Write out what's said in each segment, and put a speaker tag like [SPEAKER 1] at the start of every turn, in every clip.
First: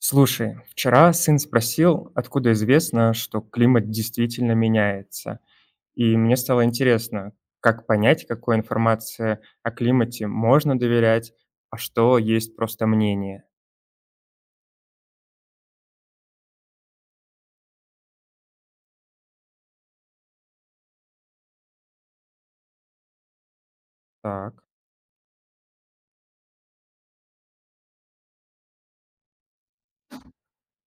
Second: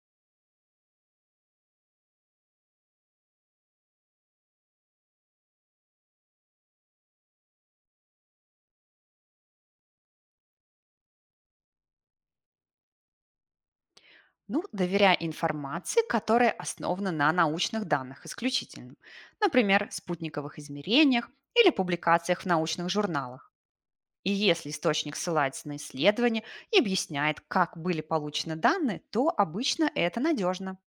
[SPEAKER 1] Слушай, вчера сын спросил, откуда известно, что климат действительно меняется. И мне стало интересно, как понять, какой информации о климате можно доверять, а что есть просто мнение.
[SPEAKER 2] Ну, доверяя информации, которая основана на научных данных исключительно, например, спутниковых измерениях или публикациях в научных журналах. И
[SPEAKER 1] Так,
[SPEAKER 2] если источник ссылается на исследования и объясняет, как были получены данные, то обычно это надежно.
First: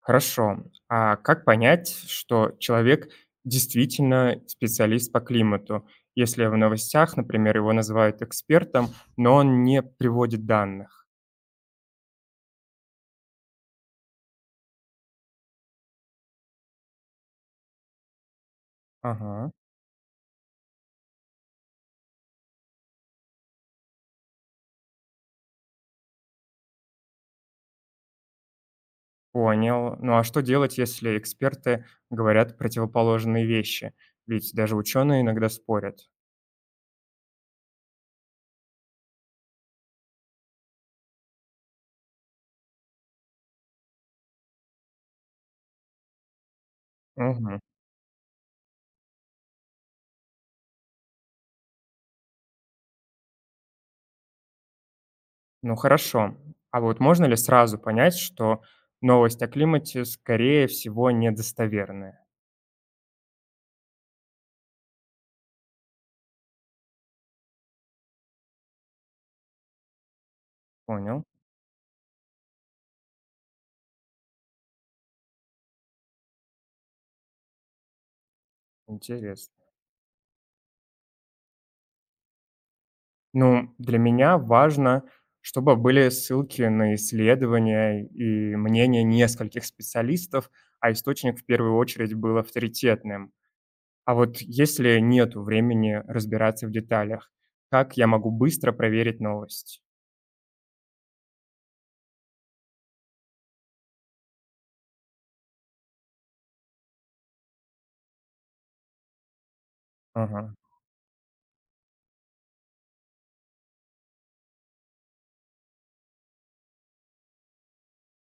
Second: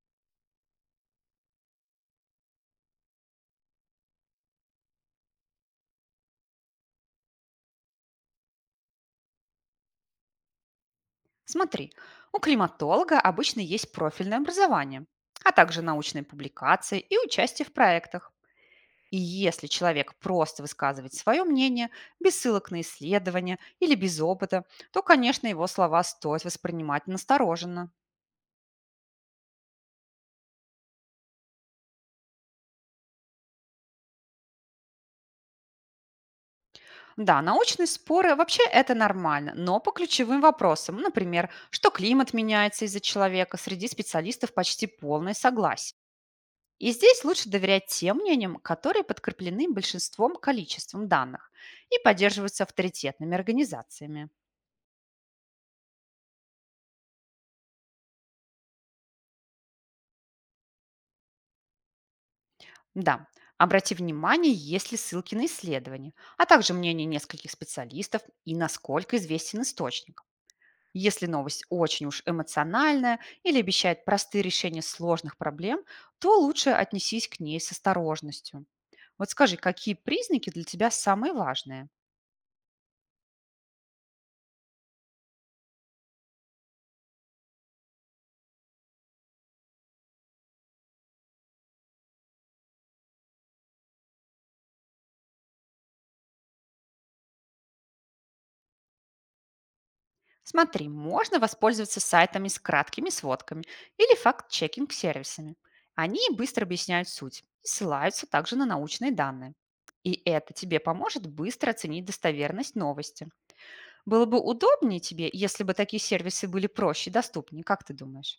[SPEAKER 1] хорошо. А как понять, что человек действительно специалист по климату, если в новостях, например, его называют экспертом, но он не приводит данных?
[SPEAKER 2] Смотри, у климатолога обычно есть профильное образование, а также научные публикации и участие в проектах. И
[SPEAKER 1] Ага.
[SPEAKER 2] если человек просто высказывает свое мнение, без ссылок на исследования или без опыта, то, конечно, его слова стоит воспринимать настороженно.
[SPEAKER 1] Понял. Ну а что делать, если эксперты говорят противоположные вещи? Ведь даже ученые иногда спорят.
[SPEAKER 2] Да, научные споры вообще это нормально, но по ключевым вопросам, например, что климат меняется из-за человека, среди специалистов почти полное согласие. И здесь лучше
[SPEAKER 1] Мгм.
[SPEAKER 2] доверять тем мнениям, которые подкреплены большинством количеством данных и поддерживаются авторитетными организациями.
[SPEAKER 1] Ну хорошо. А вот можно ли сразу понять, что новость о климате, скорее всего, недостоверная?
[SPEAKER 2] Да, обрати внимание, есть ли ссылки на исследования, а также мнение нескольких специалистов и насколько известен источник.
[SPEAKER 1] Понял.
[SPEAKER 2] Если новость очень уж эмоциональная или обещает простые решения сложных проблем, то лучше отнесись к ней с осторожностью. Вот
[SPEAKER 1] Интересно.
[SPEAKER 2] скажи, какие признаки для тебя самые важные?
[SPEAKER 1] Ну, для меня важно, чтобы были ссылки на исследования и мнения нескольких специалистов, а источник в первую очередь был авторитетным. А вот если нет времени разбираться в деталях, как я могу быстро проверить новость?
[SPEAKER 2] Смотри, можно воспользоваться сайтами с краткими сводками или факт-чекинг-сервисами. Они быстро объясняют суть и ссылаются также на научные данные. И это
[SPEAKER 1] Ага.
[SPEAKER 2] тебе поможет быстро оценить достоверность новости. Было бы удобнее тебе, если бы такие сервисы были проще и доступнее, как ты думаешь?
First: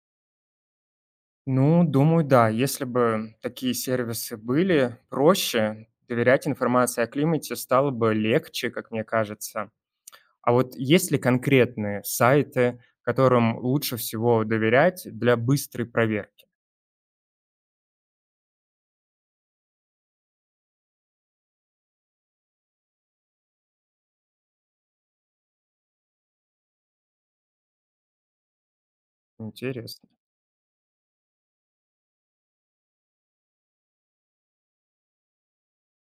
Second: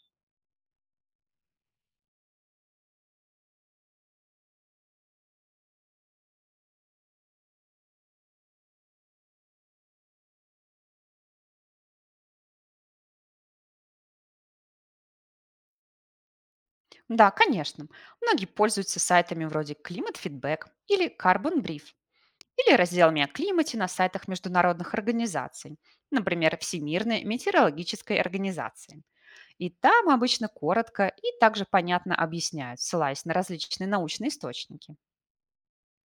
[SPEAKER 1] Ну, думаю, да. Если бы такие сервисы были проще, доверять информации о климате стало бы легче, как мне кажется. А вот есть ли конкретные сайты, которым лучше всего доверять для быстрой проверки?
[SPEAKER 2] Да, конечно. Многие пользуются сайтами вроде Climate Feedback или Carbon Brief, или разделами о климате на сайтах международных организаций, например, Всемирной метеорологической организации. И там
[SPEAKER 1] Интересно.
[SPEAKER 2] обычно коротко и также понятно объясняют, ссылаясь на различные научные источники.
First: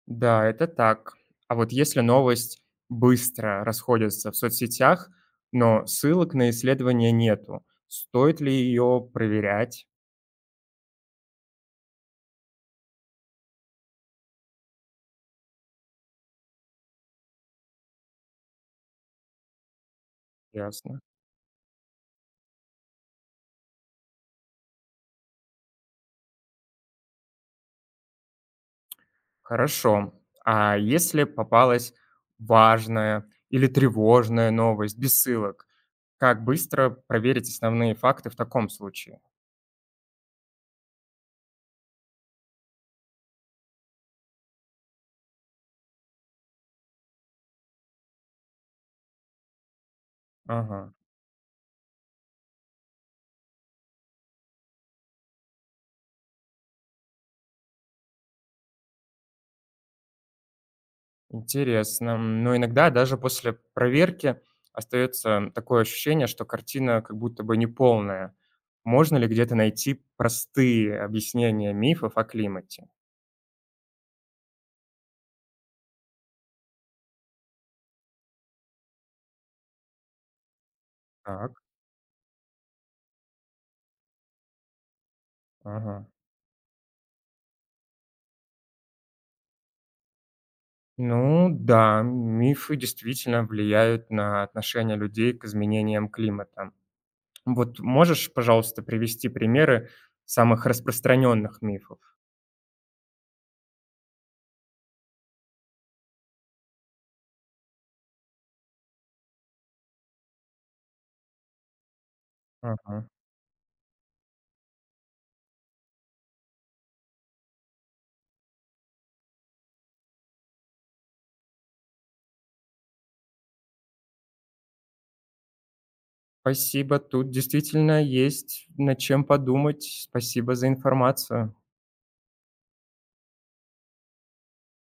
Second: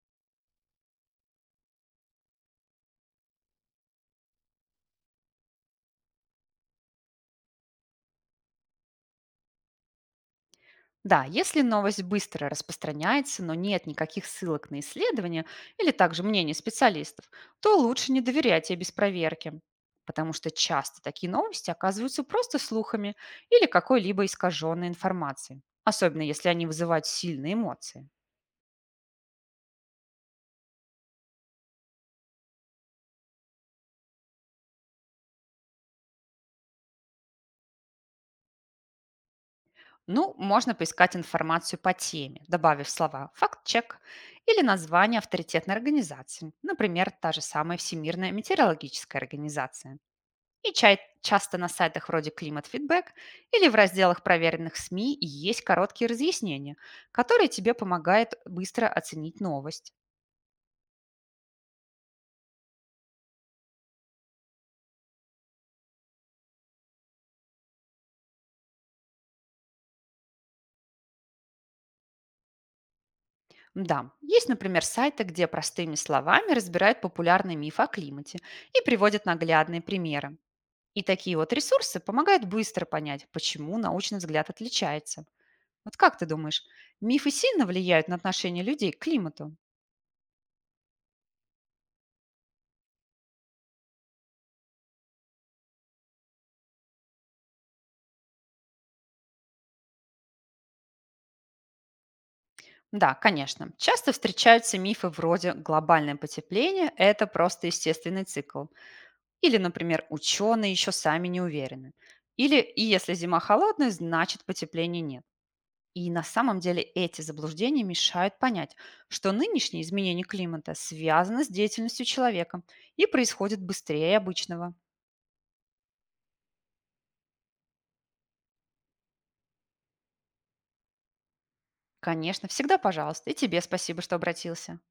[SPEAKER 1] Да, это так. А вот если новость быстро расходится в соцсетях, но ссылок на исследование нету, стоит ли ее проверять?
[SPEAKER 2] Да, если новость быстро распространяется, но нет никаких ссылок на исследования или также мнений специалистов, то лучше не доверять ей без проверки, потому что часто
[SPEAKER 1] Ясно.
[SPEAKER 2] такие новости оказываются просто слухами или какой-либо искаженной информацией, особенно если они вызывают сильные эмоции.
[SPEAKER 1] Хорошо. А если попалась важная или тревожная новость без ссылок, как быстро проверить основные факты в таком случае?
[SPEAKER 2] Ну, можно поискать информацию по теме, добавив слова «факт-чек» или название авторитетной организации, например, та же самая Всемирная метеорологическая организация. И
[SPEAKER 1] Ага.
[SPEAKER 2] часто на сайтах вроде «Климат Фидбэк» или в разделах проверенных СМИ есть короткие разъяснения, которые тебе помогают быстро оценить новость.
[SPEAKER 1] Интересно. Но иногда даже после проверки остается такое ощущение, что картина как будто бы неполная. Можно ли где-то найти простые объяснения мифов о климате?
[SPEAKER 2] Да, есть, например, сайты, где простыми словами разбирают популярные мифы о климате и приводят наглядные примеры. И такие вот
[SPEAKER 1] Так,
[SPEAKER 2] ресурсы помогают быстро понять, почему научный взгляд отличается. Вот
[SPEAKER 1] ага.
[SPEAKER 2] как ты думаешь, мифы сильно влияют на отношение людей к климату?
[SPEAKER 1] Ну да, мифы действительно влияют на отношение людей к изменениям климата. Вот можешь, пожалуйста, привести примеры самых распространенных мифов?
[SPEAKER 2] Да, конечно. Часто встречаются мифы вроде «глобальное потепление– это просто естественный цикл». Или, например, «ученые еще сами не уверены». Или «и
[SPEAKER 1] Ага.
[SPEAKER 2] если зима холодная, значит потепления нет». И на самом деле эти заблуждения мешают понять, что нынешние изменения климата связаны с деятельностью человека и происходят быстрее обычного.
[SPEAKER 1] Спасибо, тут действительно есть над чем подумать. Спасибо за информацию.
[SPEAKER 2] Конечно, всегда пожалуйста. И тебе спасибо, что обратился.